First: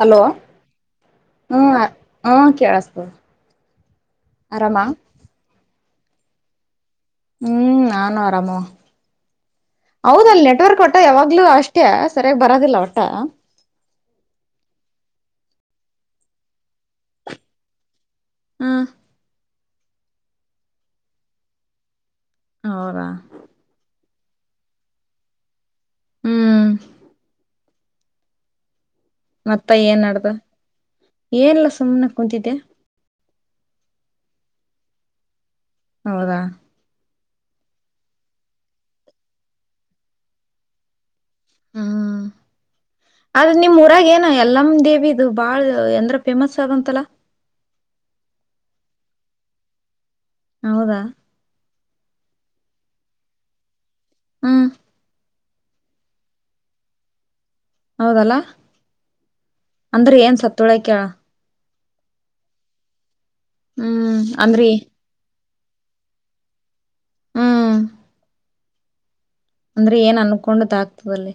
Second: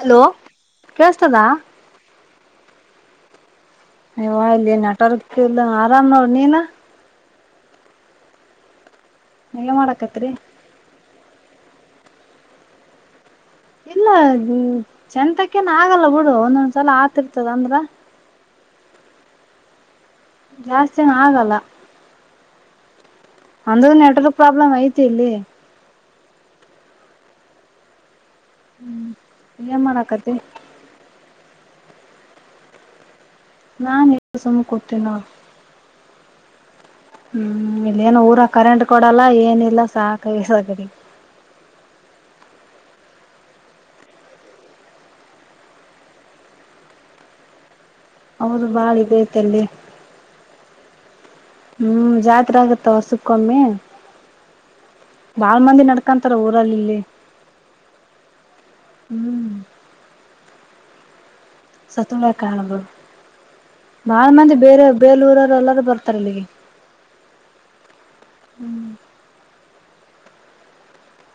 Hello ಕೇಳ್ಸ್ತದ ಹ್ಮ ಹ ಕ ಆಳಷ್ಟ ಅಯ್ವಾ ಇಲ್ಲಿ ನಟರ್ಕ್ ಇಲ್ಲ ಆರಾಮ್ನ ಅವ್ ನೀನಾ ಹ್ಮ್ ನಾನು ಆರಾಮ ನೀವ್ ಏನ್ ಹೌದ ಮಾಡಾಕತ್ರಿ ಅಲ್ ನೆಟ್ವರ್ಕ್ ಹೊಟ್ಟ ಯಾವಾಗ [unintelligible] ಮಗ್್ಲುೂ ಅಷ್ಟೇ ಸರಿಯಾಗಿ ಬರೋದಿಲ್ಲ ಒಟ್ಟ ಇಲ್ಲ ಚಂತಕ್ಕೇನ ಆಗಲ್ಲ ಬಿುಡು ಒಂದೊಂದ್ ಸಲ ಆತಿರ್ತದ ಅಂದ್ರ ಹಾ ಜಾಸ್ತಿನ ಆಗಲ್ಲ ಹೌರಾ [unintelligible] ಅಂದ ನೆಟ್ವರ್ಕ್ ಪ್ರಾಬ್ಲಮ್ ಐತಿ ಇಲ್ಲಿ ಹ್ಮ್ ಮತ್ತ ಏನ್ ನಡ್ದ ಏನಲ್ಲ ಸುಮನೆ ಕುಂತಿದ್ದೆ ನಾ ಎ ಸುಮ ಕೊತೇನ [unintelligible] ಹೌದಾ ಹ್ಮ್ ಇಲ್ಲೇಏನ ಊರ ಕರೆಂಟ್ ಕೊಡಲ್ಲ ಏನಿಲ್ಲ ಸಾಕಸಕರಿ ಹ್ಮ್ ಆದ್ ನಿಮ್ಮ್ ಊರಾಗೇನು ಯಲ್ಲಮ ದೇವಿದು ಬಾಳ್ ಎಂದ್ರ ಫೇಮಸ್ ಆಗಂತಲ್ಲ ಹೌದು ಬಾಳ ಇದ ಐತಲ್ಲಿ ಹೌದಾ ಹ್ಮ್ ಜಾ ಆಗತ್ತ ಹೊಸುಕ್ಕೊಮ್ಮೆ ಹಾ ಬಾಳ್ ಮಂದಿ ನಡ್ಕಂತಾರ ಊರಲ್ಲಿ ಇಲ್ಲಿ ಹೌದಲ್ಲ ಹ್ಮ್ ಅಂದ್ರೆ ಏನ್ ಸತ್ತ ತುಳಕ ಸತ್ತುಳ ಕಾಣಬ ಹ್ಮ್ ಬಾಳ ಮಂದಿ ಅಂದ್ರಿ ಬೇರೆ ಬೇಲೂರಲ್ಲಿ ಎಲ್ಲರ ಬರ್ತಾರೆ ಇಲ್ಲಿಗೆ ಹ್ಮ್ ಹ್ಮ್ ಅಂದ್ರೆ ಏನ್ ಅನ್ಕೊಂಡದ ಆಗ್ತದಲ್ಲಿ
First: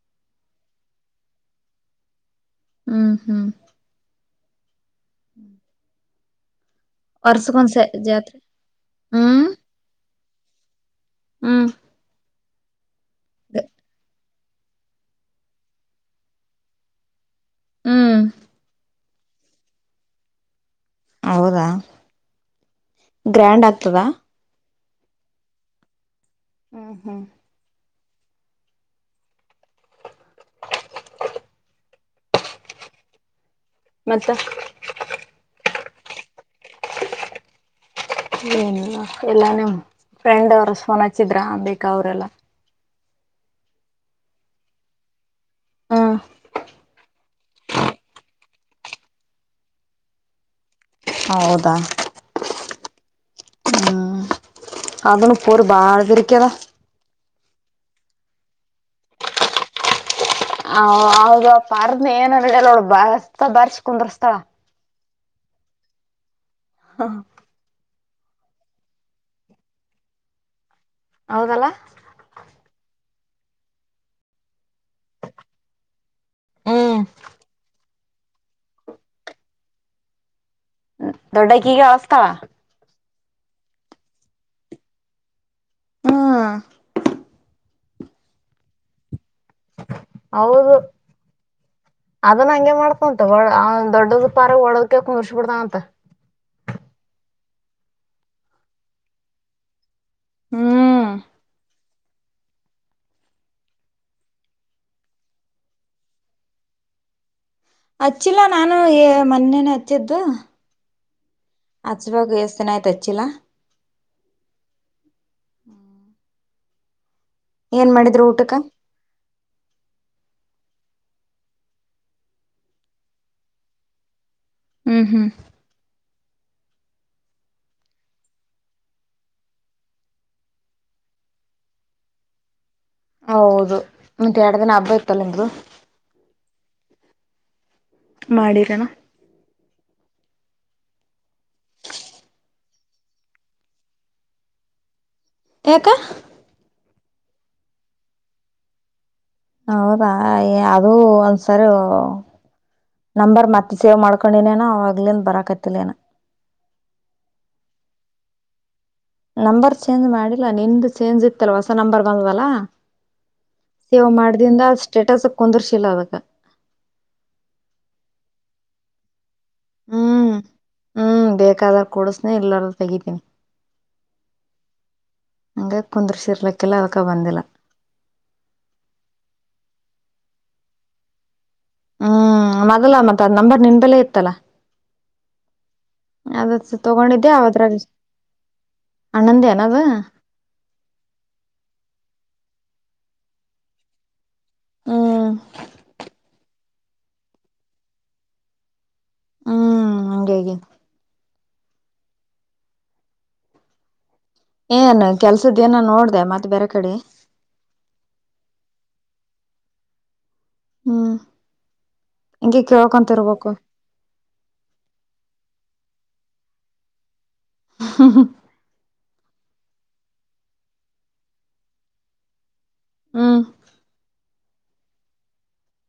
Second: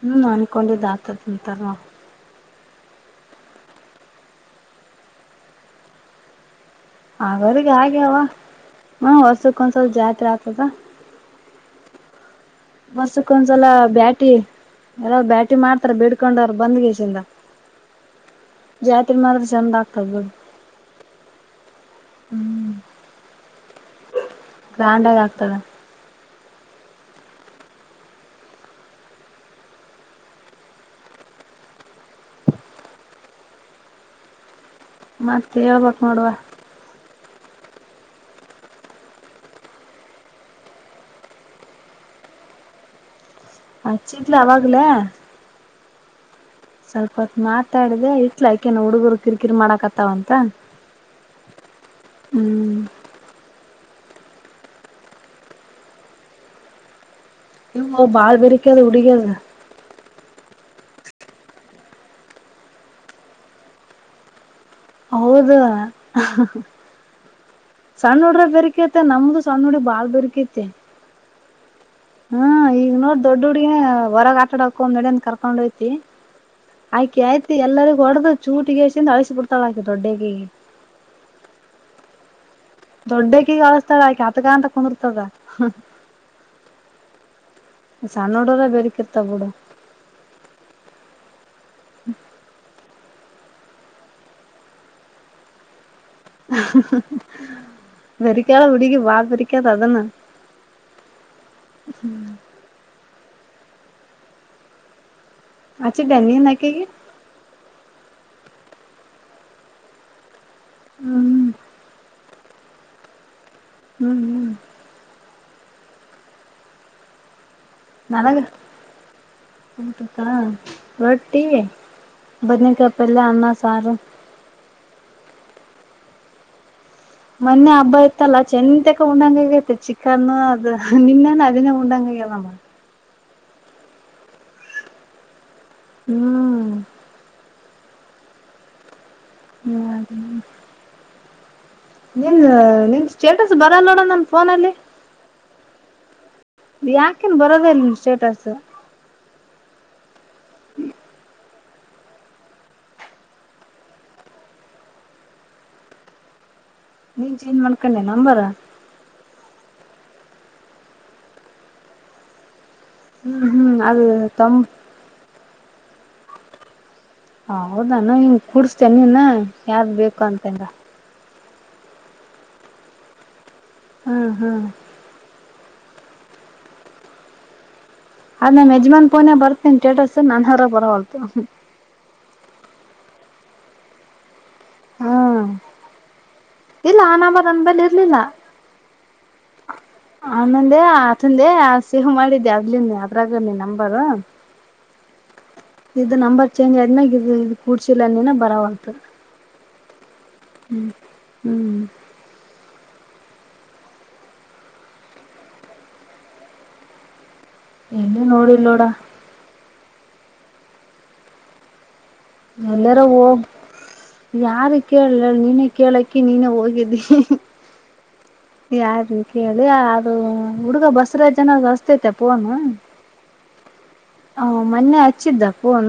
ಹ್ಮ್ ಅನ್ಕೊಂಡಿದ್ದ್ ಆತದ್ಂತಾರವಾ ಹ್ಮ್ ಹ್ಮ್ ಹ್ಮ್ ಆಗೋಗ ಹಾಗಗ್ಯವ ಜಾತ್ರೆ ಹ ಹ್ಮ್ ವರ್ಷಕ್ ಒಂದ್ ಸ್ವಲ್ಪ ಜಾತ್ರೆ ಆಗ್ತ ಹದಾ ಹ್ಮ್ ಬಸ್ಸಕ್ ಒಂದ್ಸಲ ಬ್ಯಾಟಿ ಎಲ್ಲರು ಬ್ಯಾಟಿ ಮಾಡ್ತಾರ ಬ ಬಿಡ್ಕೊಂಡರು ಬಂದ್ಗೇಶಿಂದ ಹ್ಮ್ ಜಾತ್ ಮಾತ್ರ ಚಂದ ಆಗ್ತ ಹೌದಾ ಗ್ರ್ಯಾಂಡ್ ಆಗ್ತದಾ ಗ್ರ್ಯಾಂಡ್ ಆಗ ಆಗ್ತದೆ ಹ್ಮ್ ಹ್ಮ್ ಮತ್ತ ಮತ್ತೆ ಹೇಳ್ಬೇಕಕ್ ನೋಡುವ ಏನ್ ಎಲ್ಲಾನಮ್ ಫ್ರೆಂಡ್ ಅವ್ರ ಸ್ಫೋನ್ ಹಚ್ಚಿದ್ರ ಬೇಕಾ ಅವ್ರಲ್ಲ ಅ ಚೀತ್ಲ ಅವಾಗಲ ಹಾ ಮಾತಾಡಿದೆೆ ಇಟ್ಲಯ್ಕೇನ ಹುಡುಗರು ಕಿರಿಕಿರಿ ಮಾಡಾಕತ್ತಾವಂತ ಹೌದಾ ಹ್ಮ್ ಅದನ್ನು ಇಪ್ಪರು ಬಾಳತಕದಾ ಇವು ಬಾಳ್ ಬೆರಕದು ಹುಡುಗ್ರೆದು ಹ ಹೌದ ಪಾರದನ ಏನಲ್ಲ ಅವಳ ಬಸ್ತ ಬಾರಸ್ ಕುಂದ್ರ ಸ್ಥಳ ಹೌದ ಹಾ ಸಣ್ಣ ನುಡ್ರೆ ಬೆರ್ಕತೆ ನಮ್ದು ಸಣ್ಣ ನುಡಿ್ರ ಬಾಳ್ ಬೆರ್ಕೈತೆ ಹೌದಲ್ಲ ಹ್ಮ ಈಗ ನೋಡ್ ದೊಡ್ಡ ಹುಡಿಗಿನೇ ಹೊರಗ ಆಟ ಆಡ ಹೋಮ ನಡಿ ಅಂತ ಕರ್ಕೊಂಡ್ ಹೋಯ್ತಿ ಅಕಿ ಆಯ್ತ ಎಲ್ಲರಿಗಿ ಹೊಡದ ಚೂಟಿಗೆಸಿಂದ ಅಳಿಸಿ ಬಿಡತಾಳ ಅಕಿ ದೊಡ್ಡಕಿಗಿ ದೊಡ್ಡಕೀಗ ಅಳಸತಾಳ ದೊಡ್ಡಕ್ಕೀಗೆ ಅಳಸತಾಳ ಆಕಿ ಅತಗ ಅಂತ ಕುಂದರ್ತದ ಹೂ ಸಣ್ಣ ಹುಡುಗುರೆ ಬರಿಕಿ ಇರ್ತಾವ ಹೌದು ಅದನ್ನ ಹಂಗೆ ಮಾಡ್ತ ಹೊಡ ದೊಡ್ಡದ ಪಾರಗ ಹೊಡದ ಕುಂದ್ರಿಸಿ ಬಿಡ್ತನ ಅಂತ ಬರೀಕ್ಯಾಲ ಆ ಹುಡುಗಿ ಬಾ ಬೆರಿಕ್ಯಾದ ಅದನ್ನು ಹೂ [inaudible] ಹಚ್ಚಿದೆ ಏನ ನೀನು ಅಕಿಗಿ ಹಚ್ಚಿಲ್ಲ ನಾನು ಏನು ಮೊನ್ನೇನೆ ಹಚ್ಚಿದ್ದು ಹ್ಮ್ ಹಚ್ಚಬೇಕು ಎಸ ಏನ ಆಯ್ತಾ ಹಚ್ಚಿಲ್ಲ ಹು ಹು [inaudible] ಏನ್ ಮಾಡಿದ್ರು ಊಟಕ್ಕೆ ಊಟ ರೊಟ್ಟಿ ಬದ್ನೇಕಾಯಿ ಪಲ್ಯ ಅನ್ನ ಸಾರು ಹು ಹು ಮೊನ್ನೆ ಹಬ್ಬ ಇತ್ತಲ್ಲ ಚೆಂತಕ ಉಂಡಂಗ ಆಗಯಿತಿ ಚಿಕನ ಅದು ನಿನ್ನೆನು ಅದಿನೆ ಉಂಡಂಗ ಆಗ್ಯದ ನಮಗ ಹೌದು ಮತ್ತೆ ಎರಡು ದಿನ ಹಬ್ಬ ಇತಲ್ಲ ನಿಮ್ದು ಹು ಮಾಡಿರನ ಹು ನಿನ್ ನಿನ್ ಸ್ಟೇಟಸ್ ಬರಲ್ಲ ನೋಡ ನನ್ನ ಫೋನಲ್ಲಿ ಯಾಕ ಯಾಕೇನ್ ಬರೋದಿಲ್ಲ ನಿನ್ನ ಸ್ಟೇಟಸ್ ಹೌದಾ ಅದು ಒಂದ ಸರಿ ನಂಬರ್ ಮತ್ತೆ ಸೇವ್ ಮಾಡ್ಕೊಂಡಿನೇನ ಅವುಗಳಿಂದ ಬರಕತಿಲ್ಲ ಏನ ನೀನ್ ಸೇವ್ ಮಾಡ್ಕೊಂಡೆ ಏನ ನಂಬರ ನಂಬರ್ ಚೇಂಜ್ ಮಾಡಿಲ್ಲಾ ನಿಂದು ಚೇಂಜ್ ಇತ್ತಲ್ ಹೊಸ ನಂಬರ್ ಬಂದಾದಲ್ಲ ಹ್ಮ್ ಹ್ಮ್ ಅದು ಸೇವ್ ಮಾಡದಿಂದ ತೊಂಬ ಸ್ಟೇಟಸ್ ಕುಂದ್ರಿಸಿಲ್ಲ ಅದಕ ಹೌದಾನ ಹಿಂಗ ಕುಡಸತಿ ಏನ ನಿನ ಯಾವ್ದು ಬೇಕು ಅಂತಿಲ್ಲ ಬೇಕಾದಾಗ ಕೊಡಸತಿನಿ ಇಲ್ಲರದಾಗ ತಗಿತೀನಿ ಹು ಹು ಹಂಗ ಕುಂದ್ರಸಿ ಇರಲ್ಲಕಿಲ್ಲ ಅದಕ್ಕ ಬಂದಿಲ್ಲ ಅದ ನಮ್ಮ ಯಜಮಾನ್ ಫೋನಗ ಬರ್ತದ ಏನ ಸ್ಟೇಟಸ್ ನನದ್ರಾಗ ಬರವಲ್ತು ಹು ಮದಲ ಮತ್ತ ಅದ್ ನಂಬರ್ ನಿನ್ ಬಲ್ಲೆ ಇತ್ತಲ್ಲ ಹ್ಮ್ ಅದ ಇಲ್ಲ ಆನ ತಗೊಂಡಿದ್ದೆ ಬರಂದ ಬೇಲೆ ಅವದ್ರಾಗ ಇರ್ಲಿಲ್ಲ ಅಣ್ಣಂದೇನ ಅದ ಆನಂದೇ ಆತಂದೆ ಸೇವ್ ಮಾಡಿ ಅದಲಿಂದ ಅದ್ರಾಗ ನೀ ನಂಬರ್ ಹ್ಮ ಇ ನಂಬರ್ ಚೇಂಜ್ ಆದ್ಮಾಗ ಇ ಇದ ಕೂಡ್ಸಿಲ್ಲ ಅಂದಿನ ಬರಾವಾಲ್ತು ಗೆ ಹ್ಮ್ ಏನ್ ಕೆಲ್ಸದೇನ ನೋಡ್ದ ಮತ್ತೆ ಬೇರೆ ಕಡೆ ಇನ್ನು ನೋಡಿಲ್ಲೋಡ ಹ್ಮ ಎಲ್ಲಾರ ಹೋಗ ಯಾರ ಕೇಳ ನೀನ ಕೇಳಕಿ ನೀನು ಹೋಗಿದ್ದೀನಿ ಹ್ಮ ಯಾರಿ ಕೇಳಿ ಅದು ಹುಡುಗ ಬಸರಾಜನ ಅಚ್ಚಟೈತೆ ಫೋನು ಹ್ಮ್ ಮೊನ್ನೆ ಹಚ್ಚಿದಿದ್ದ ಫೋನ್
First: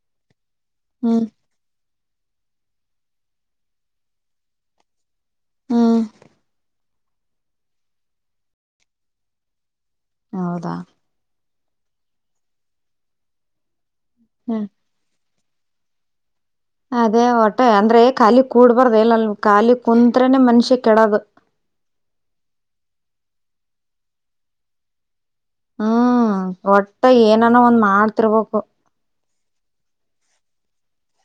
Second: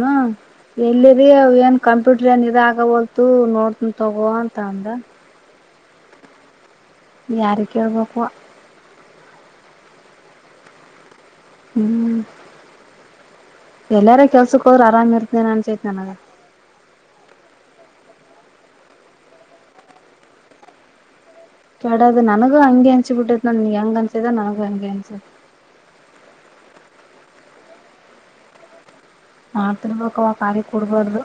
ಹ್ಮ್ ಎಲ್ಲಿದೆ ಅವ ಏನ್ ಡನ್ ಇದ ಆಗಬಲ್ತು ನೋಡ್ತನ ತಗೋ ಅಂತ ಅಂದ ಹಾ ಯಾರ ಕೇಳ್ಬೇಕವ ಹೌದಾ ಹ್ಮ್ ಎಲ್ಲಾರ ಕೆಲ್ಸಕ್ ಹ್ಮ್ ಹೋದ್ರ ಆರಾಮ ಇರ್ತೇನೆ ಅನ್ಸೈತಿ ಜನರೇ ಅದೇ ಹೊಟ್ಟೆ ಅಂದ್ರೆ ಖಾಲಿ ಕೂಡ್ಬಾರ್ದ ಇಲ್ಲಲ್ ಖಾಲಿ ಕುಂತ್ರೆನೇ ಮನುಷ್ಯ ಕೆಡದು ಕಡೆಗೂ ನನಗೂ ಹಂಗೆ ಅನ್ಸಿ ಬಿಟ್ಟೈ ನ ಹೆಂಗ ಅನ್ಸಿದೆ ನನಗೂ ಹಂಗೆ ಅನ್ಸ ಹ್ಮ್ ಒಟ್ಟು ಏನಾನೋ ಒಂದ್ ಮಾಡ್ತಿರರ್ಬೇಕು ಆ ತಿಂಬ್ರುಳಕಾಯಿ ಖಾಲಿ ಕೂಡುಬಾರದು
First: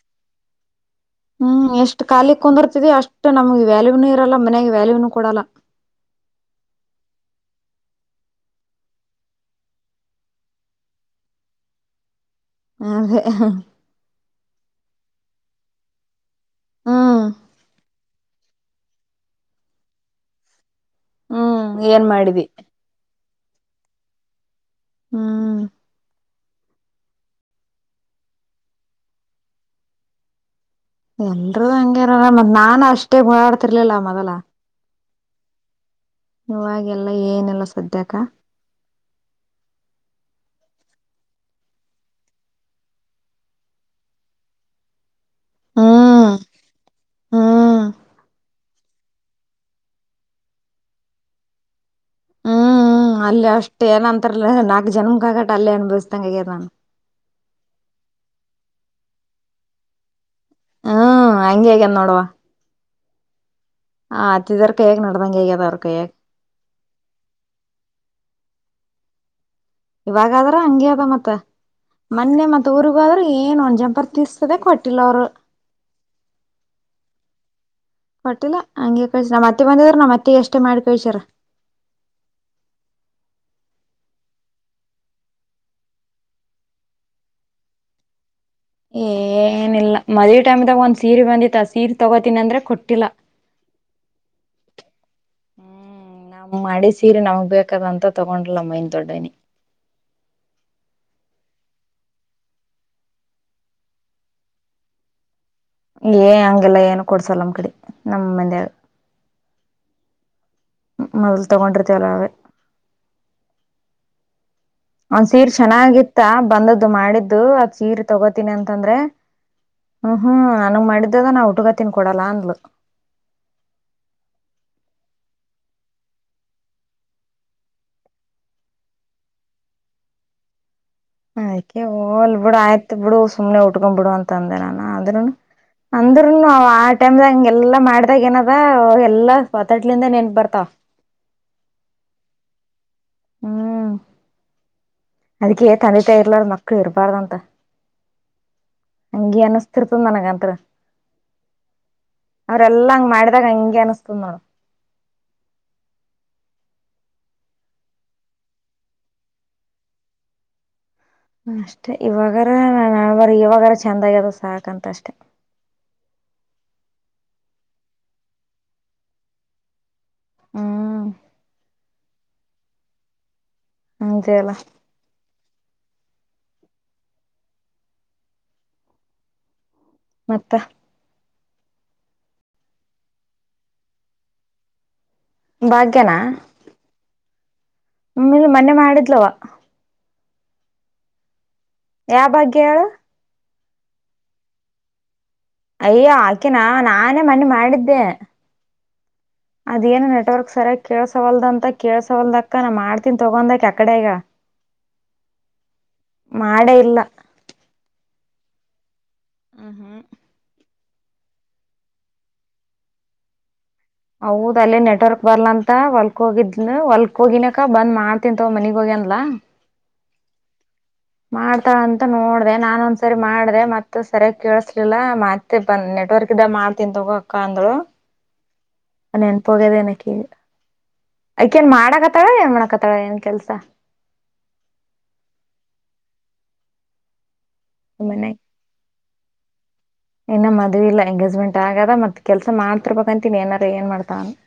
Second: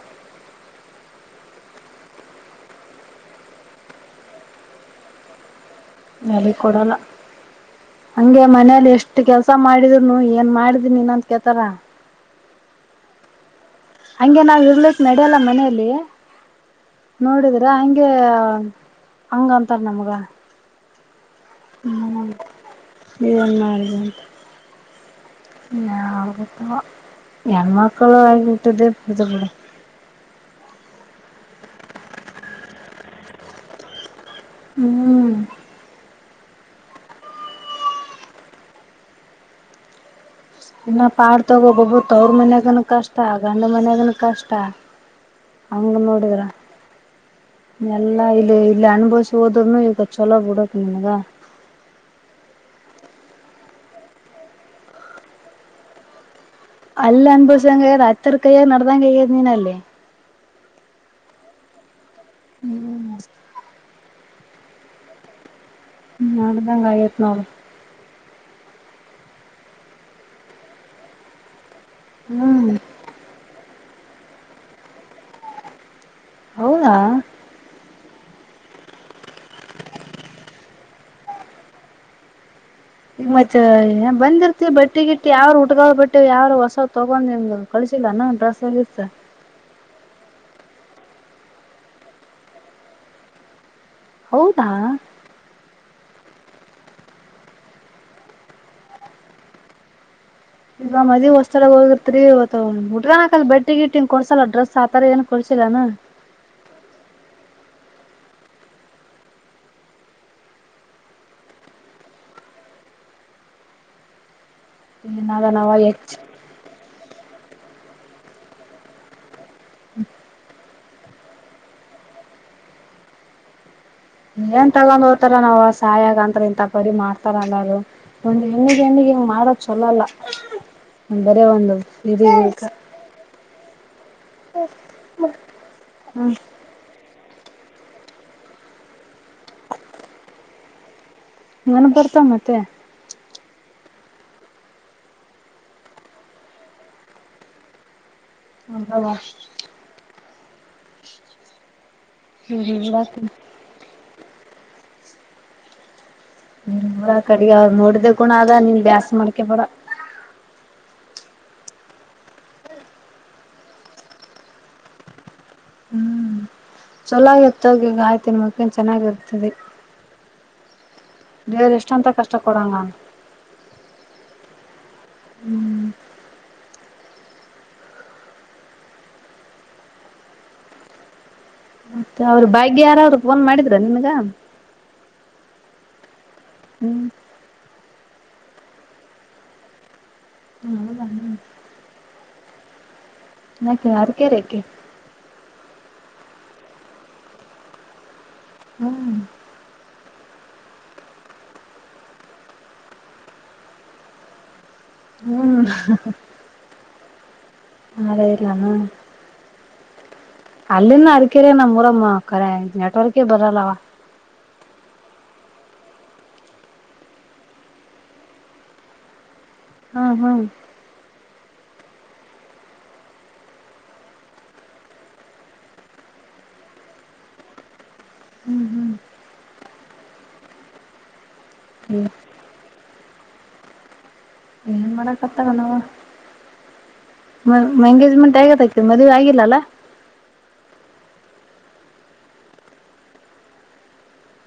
ಹ್ಮ್ ಎಷ್ಟ್ ಖಾಲಿ ಕುಂದಿರ್ತವಿ ಅಷ್ಟ್ ನಮ್ಗ್ ವ್ಯಾಲ್ಯೂನು ಇರಲ್ಲ ಮನೆಯಾಗ ವ್ಯಾಲ್ಯೂನುೂ ಕೊಡಲ್ಲ ಬೆಲಿ ಕೊಡಲ್ಲ ಹಂಗೆ ಮನೇಲಿ ಎಷ್ಟು ಕೆಲ್ಸ ಮಾಡಿದ್ರುನು ಏನ್ ಮಾಡಿದೀನು ಅಂತ ಕೇಳ್ತಾರಾ ಹಂಗೆ ಹ್ಮ [unintelligible] ನಡೆಯಲ್ಲ ಮನೆಯಲ್ಲಿ ಹ್ಮ್ ನೋಡಿದ್ರ ಹಂಗೆ ಹಂಗಂತಾರ ನಮಗ ಹ್ಮ್ ಏನ್ ಮಾಡಿದಿ ಏನ್ ಮಾಡಿದ್ಯಾ ಅಂತ ಹ್ಮ್ ನಾವು ಬತ್ತು ಹೆಣ್ಮಕ್ಕಳು ಹುಟ್ಟೀದೇ ವಿಚಾರಿಸಿ ಎಲ್ರೂ ಹಂಗು ಇರಲ್ಲ ನಾನು ಅಷ್ಟೇ ಓಡಾಡ್ತಿರ್ಲಿಲ್ಲ ಮೊದಲು ಹ್ಮ ಇವಾಗೆಲ್ಲ ಏನೆಲ್ಲ ಸದ್ಯಕ ಇನ್ನ ಪಾಡು ತಗೋಬೇಕು ತವ್ರ ಮನ್ಯಾಗನು ಕಷ್ಟ, ಗಂಡನು ಮನ್ಯಾಗನು ಕಷ್ಟ. ಹಂಗ ಹ್ಮ್ ನೋಡಿದ್ರೆ ಹ್ಮ್ ಎಲ್ಲಾ ಇಲ್ಲಿ ಇಲ್ಲಿ ಅನುಭವಿಸಿ ಹೋದನು ಈಗ ಚಲೋ ಬಿಡಕ್ ನನಗ ಹ್ಮ್ ಹ್ಮ್ ಅಲ್ಲ ಅಷ್ಟ್ಟು ಏನಂತಾರಲ್ಲ ನಾಕ್ ಜನ್ಮಕ್ ಆಗಟ್ ಅಲ್ಲಿ ಅನಭವಿಸ್ದಂಗ ಆಗ್ಯದ ಅಲ್ಲ ಅನ್ಭವಸಂಗೆ ಆಗ್ಯದ ಅತ್ಯರ್ ಕೈಯ ನಡದಂಗ ಆಗ್ಯದ ನೀನ್ ಅಲ್ಲೇ. ಹ್ಮ್ ಹಂಗೆ ಆಗ್ಯದ ನೋಡವ್ವಾ. ಹ್ಮ್ ಆ ಅತ್ತಿದೆರ್ ಕೈಯಾಗ ನಾಡದಂಗೆ ಆಗ್ಯದ ಅವ್ರ. ಕೈಯಾಗ ಹ್ಮ್ ನಡದಂಗ್ ಅಗೆತಿ ನೋಡ್ ಇವಾಗಾದ್ರ ಹಂಗಿ ಅದ ಮತ್ತ ಮೊನ್ನೆ ಹ್ಮ್ ಮತ್ತ ಊರಿಗೋದ್ರೆ ಏನ್ ಒಂದ್ ಜಂಪ ಅಟ್ಲಿಸ್ಟ್ ಗೆ ಕೊಟ್ಟಿಲೋರು. ಹೌದಾ ಕೊಟ್ಟಿಲ್ಲ ಹಂಗೆ ಕಳ್ಸ ನಮ್ಮ ಅತ್ತೆ ಬಂದಿದ್ರ ನಮ್ ಅತ್ತೆಗ್ ಅಷ್ಟೇ ಮಾಡಿ ಕಳ್ಸಾರ. ಈ ಮತ್ತೆ ಬಂದಿರ್ತಿ ಬಟ್ಟಿ ಗಿಟ್ಟ ಯಾರ ಊಟ್ಗ ಬಟ್ಟಿ ಯಾರ ಹೊಸ್ ತೊಗೊಂಡ್ ನಿ ಕಳಸಿಲ್ಲ ಏನ್ ಡ್ರೆಸ್. ಗಿಸ್ ಏ ಏನಿಲ್ಲ ಮದವಿ ಟೈಮ್ದಾಗ ಒಂದು ಸೀರೆ ಬಂದಿತ್ತು ಸೀರೆ ತಗೋತೀನಿ ಅಂದ್ರೆ ಕೊಟ್ಟಿಲ್ಲ ಹೌದಾ ಹ್ಮ ನಮ್ಮ ಹಳಿ ಸೀರೆ ನಮಗ್ ಬೇಕಾದಂತ ತಗೊಂಡಿಲ ನಮ್ಮ ವೈನಿ ದೊಡ್ಡ ವೈನಿ ಈಗ ಮದ್ವೆ ಹೊಸ್ತಳಗ ಹೋಗಿರ್ತ್ರಿ ಅವತ್ತ ಉಟ್ಟ್ಕೋ ಲಾಕ್ ಬಟ್ಟಿಗಿಟ್ಟೀನ್ ಕೊಡ್ಸಲ್ಲ ಡ್ರೆಸ್ ಆತರ ಏನ್. ಕೊಡ್ಸಿಲ್ಲಾನ ಏ ಹಂಗೆಲ್ಲಾ ಏನು ಕೊಡ್ಸಲ್ಲ ನಮ್ ಕಡಿ. ನಮ್ಮ ಮನೆಯವರು ಮ್ಮ್ ಮೊದಲ್ ತಗೊಂಡಿರ್ತೆವ್ಲಾ ಅವೇ. ಒಂದ್ ಏನಾದ ಸೀರ್ ನಾವ ಹೆಚ್ಚ ಚೆನ್ನಾಗಿತ್ತ ಬಂದದ್ದು ಮಾಡಿದ್ದು ಅದ್ ಸೀರ್ ತಗೋತೀನಿ ಅಂತಂದ್ರೆ. ಹ ಹಾ ನನಗ್ ಮಾಡಿದ್ದದ ನಾ ಉತ್ಕೋತೀನಿ ಕೊಡಲ್ಲ ಅಂದ್ಳು. ಏನ್ ತಗೊಂಡ್ ಹೋಗ್ತಾರ ನಾವ್ ಸಾಯಗಂಟ್ ಇಂಥ ಬರಿ ಮಾಡ್ತಾರ ಅಲ್ಲರು ಒಂದ್ ಹೆಣ್ಣಿಗೆ ಹೆಣ್ಣಿಗ್ ಹಿಂಗ್ ಮಾಡದ ಚೊಲೋ ಅಲ್ಲಾ. ಅದ್ಕ ಹೋಲ್ ಬಿಡು ಆಯ್ತ್ ಬಿಡು ಸುಮ್ನೆ ಉಟ್ಕೊ್ ಬಿಡು ಅಂತ ಅಂದೇ ನಾನು. ಅದ್ರೂನು ಹ್ಮ್ ಅಂದ್ರೂನು ಆ ಟೈಮ್ದಾಗ್. ಹಂಗೆಲ್ಲಾ ಮಾಡ್ದಾಗ ಏನದ ಎಲ್ಲಾ ಒತಡ್ಲಿಂದ ನೆನ್ಪ ಬರ್ತವ. ನೆನಪ್ ಬರ್ತವ ಮತ್ತೆ. ಹ್ಮ್ ಅದಕ್ಕೆೇ ತಂದಿ ತಾಯಿ ಇರಲಾರದ ಮಕ್ಕಳ ಇರಬಾರದಂತ. ಹೌದವಾ ಹಗೆ ಅನಸ್ಥಿರತ ನನಗ ಅತ್ರ್ರ ಹ್ಮ್ ಹ್ಮ್ ಅವ್ರೆಲ್ಲಾ ಹಂಗ ಬರ್ತೀನಿ ಮಾಡಿದಾಗ ಹಂಗೆ ಅನ್ಸ್ತ ಸುಮಣ ನೀನ್ಡ ಕಡಿಗ ನೋಡಿದ್ದೆ ಕೂಣ ಅದ ನಿನ್ ಬ್ಯಾಸ ಮಾಡ್ಕೆ ಬಡ ಅಷ್ಟೆ ಇವಾಗಾರ ನ ಇವಾಗಾರ ಚೆಂದಾಗಿ್ಯದ ಸಾಕಂತ ಅಷ್ಟೆ ಹ್ಮ್ ಚೊಲಾಗಿ ಎತ್ತೋಗಿ ಗಾಯ್ ತಿನ್ ಮಕನ್ ಚೆನ್ನಾಗಿರ್ತದೆ ಹ್ಮ್ ಬೇರೆ ಎಷ್ಟ ಎಷ್ಟು ಅಂತ ಕಷ್ಟ ಪಡಂ ನಾವು ಹ್ಮ ಜೇಲ ಹ್ಮ್ ಮತ್ತ ಮತ್ತೆ ಅವ್ರ ಬಾಗ್ಯ ಯಾರ ಅವ್ರು ಫೋನ್ ಮಾಡಿದ್ರ ನಿಮ್ಗ ಭಾಗ್ಯ ನಾ ಹ್ಮ ಇಲ್ ಮನೆೆ ಮಾಡಿದ್ಲವ [unintelligible] ಯಾವ ಭಾಗ್ಯ ಹೇಳು ಆಕೆ ಅರಿಕೆರೆಕ್ಕೆ ಅಯ್ಯೋ ಆಕಿನಾ ನಾನೇ ಮೊನ್ನೆ ಮಾಡಿದ್ದೆ ಹ್ಮ್ ಅದೇನು ನೆಟ್ವರ್ಕ್ ಸರಿ ಕೇಳಸವಲ್ದಂತ ಕೇಳಳ್ಸವಲ್ದಕ್ಕ ನಾ ಮಾಡ್ತೀನಿ ತೊಗೊ ಅಂದಾಕಿ ಅಕಡೆ ಆಗ್ಯಳ ಹ್ಮ್ ಇಲ್ಲ ಆರಾಮ್ ಇಲ್ಲೇನೋ ಹ ಹಾ ಅಲ್ಲಿಂದ ಅರಿಕೆರೆ ನಮ್ಮ ಊರಮ್ಮ ಕರೆ ನೆಟ್ವರ್ಕ ಬರಲ್ಲವ ಹೌದ್ ಅಲ್ಲೇ ನೆಟ್ವರ್ಕ್ ಬರ್ಲಂತ ಹೊಲ್ಕ್ ಹೋಗಿದ್ ಹೊಲ್ಕ್ ಹೋಗಿನಕ ಬಂದ್ ಮಾಡ್ತೀನಿ ತೊಗೊ ಮನಿಗೆ ಹೋಗಿ ಅಂದ್ಲ ಹಾ ಹಾ ಮಾಡ್ತಾಳಂತ ನೋಡ್ದ ನಾನ ಒಂದ್ಸರಿ ಮಾಡ್ದ ಮತ್ತತ್ ಸರಿಯ ಕೇಳಸ್ಲಿಲ್ಲ ಮತ್ತೆ ಬಂದ ನೆಟ್ವರ್ಕ್ ಇದ್ದ ಮಾಡ್ತೀನ್ ತಗೋಕ್ಕ ಅಂದ್ಲು ಹ್ಮ್ ಹ್ಮ್ ನೆನಪು ಹೋಗದೆನು ಅಕ್ಕಿಗೆ ಏನ್ ಹ್ಮ್ ಮಾಡಾಕತ್ತಾಳ ಏನು ಮಾಡ್ ಹ ಏನ್ ಕೆಲ್ಸ? ಏನ್ ಮಾಡಾಕತ್ತಾಳೇನವ್ವ? ಮ ಮನ್ಯಾಗ ಎಂಗೇಜ್ಮೆಂಟ್ ಆಗ್ಯದ ಆಕಿಂದು ಮದುವೆ ಆಗಿಲ್ಲ ಅಲ್ಲ. ಆಗ್ಯದ ಮತ್ ಕೆಲ್ಸ ಮಾಡ್ತಿರಬೇಕು ಅಂತೀನಿ, ಏನೂ ಏನಾರ ಏನ್ ಮಾಡ್ತಾಳೆ ಏನು?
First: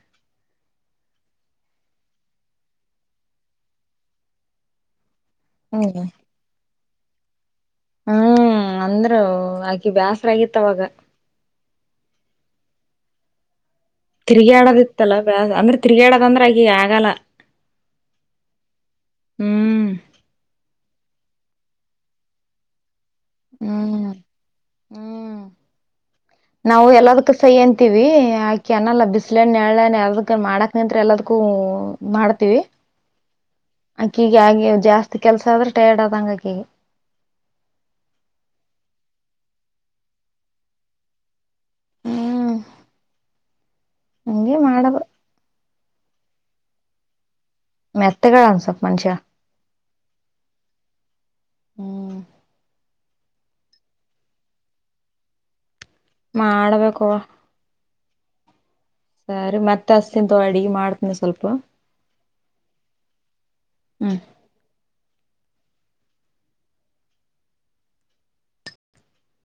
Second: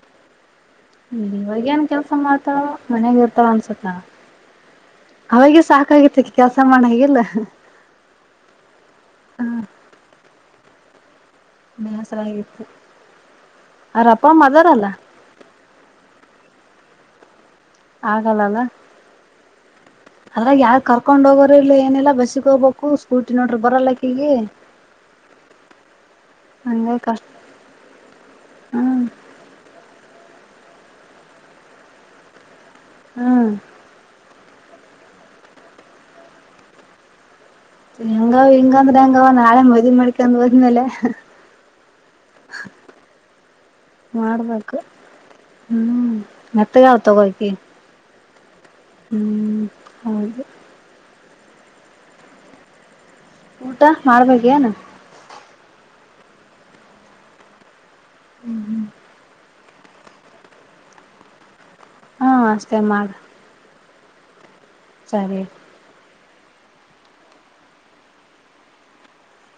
ಇವಾಗೇ ಏನ್ ಕೆಲ್ಸ ಮಾಡ್ತಾರ ಅವ್ವ ಮನೆಗೆ ಇರ್ತಾಳೆ ಅನ್ಸತ್ತ. ಅವಾಗ ಹ್ಮ್ ಸಾಕಾಗಿತಿ ಕೆಲ್ಸ ಮಾಡಾಗೆಲ್ಲ, ಹ್ಮ್ ಅಂದ್ರ ಹ ಆಕಿ ಬ್ಯಾಸರ ಆಗಿತ್ತ ಅವಾಗ ಬೇಸರಾಗಿತ್ತು. ಅವ್ರ ಅಪ್ಪ ಅಮ್ಮ ತಿರ್ಗಾಡದ ಅದಾರಲ್ಲ ಇತ್ತಲ್ಲ ಬ ಅಂದ್ರೆ ತಿರಾಗಾಡದ ಅಂದ್ರೆ ಹ ಆಗಲ್ಲ ಆಗಲ್ಲ ಅಲ್ಲಾ. ಹ್ಮ್ ಅದ ಯಾರ ಕರ್ಕೊಂಡ್ ಹೋಗೋರ್ ಇಲ್ಲಿ ಏನಿಲ್ಲಾ ಬಸ್ಸಿಗೆ ಹೋಗಬೇಕು. ಸ್ಕೂಟಿ ನೋಡ್ರಿ ಬರಲ್ಲ ಹ್ಮ್ ಅಕಿಗೆ. ಹ್ಮ್ ನಾವು ಎಲ್ಲದಕ್ಕ ಸಹಿ ಅಂತೀವಿ ಆಕಿ ಹ್ಮ್ ಅನಲ್ಲ ಬಿಸ್ಲೆನು ನೆರಳೆನು ಎರಡು. ಮಾಡಕ್ ಅಂತ್ರು ಎಲ್ಲದಕ್ಕೂ ಮಾಡ್ತೀವಿ. ಹ್ಮ ಹಗೆ ಜಾಸ್ತಿ ಕೆಲಸ ಆದ್ರೆ ಟೈರ್ಡ್ ಆದ ಹಂಗಕಗೆ. ಹೆಂಗವ ಹಿಂಗಂದ್ರೆ ಹೆಂಗ ಅವ ನಾಳೆ ಮದ ಮಾಡ್ಕೊಂಡ ಬಂದ್ಮೇಲೆ. ಹ್ಮ್ ಹಂಗೆ ಮಾಡ್ಬೇಕು, ಮಾಡದು ಹ್ಮ್ ಮತ್ತಗಾವತ್ತು ಕೊಯಕ ಮಸ ಹ್ಮ್ ಹೌದು. ಹ್ಮ್ ಊಟ ಮಾಡ್ಬೇಕ ನಾನು. ಮಾಡಬೇಕು‌. ಹ್ಮ್ ಹ್ಮ್ ಸರಿ, ಮತ್ತೆ ಹಸಿನ ತೊ ಅಡಿ ಮಾಡ್ತೀನಿ ಸ್ವಲ್ಪ. ಹಾ ಅಷ್ಟೇ ಮಾಡ ಹ್ಮ ಸರಿ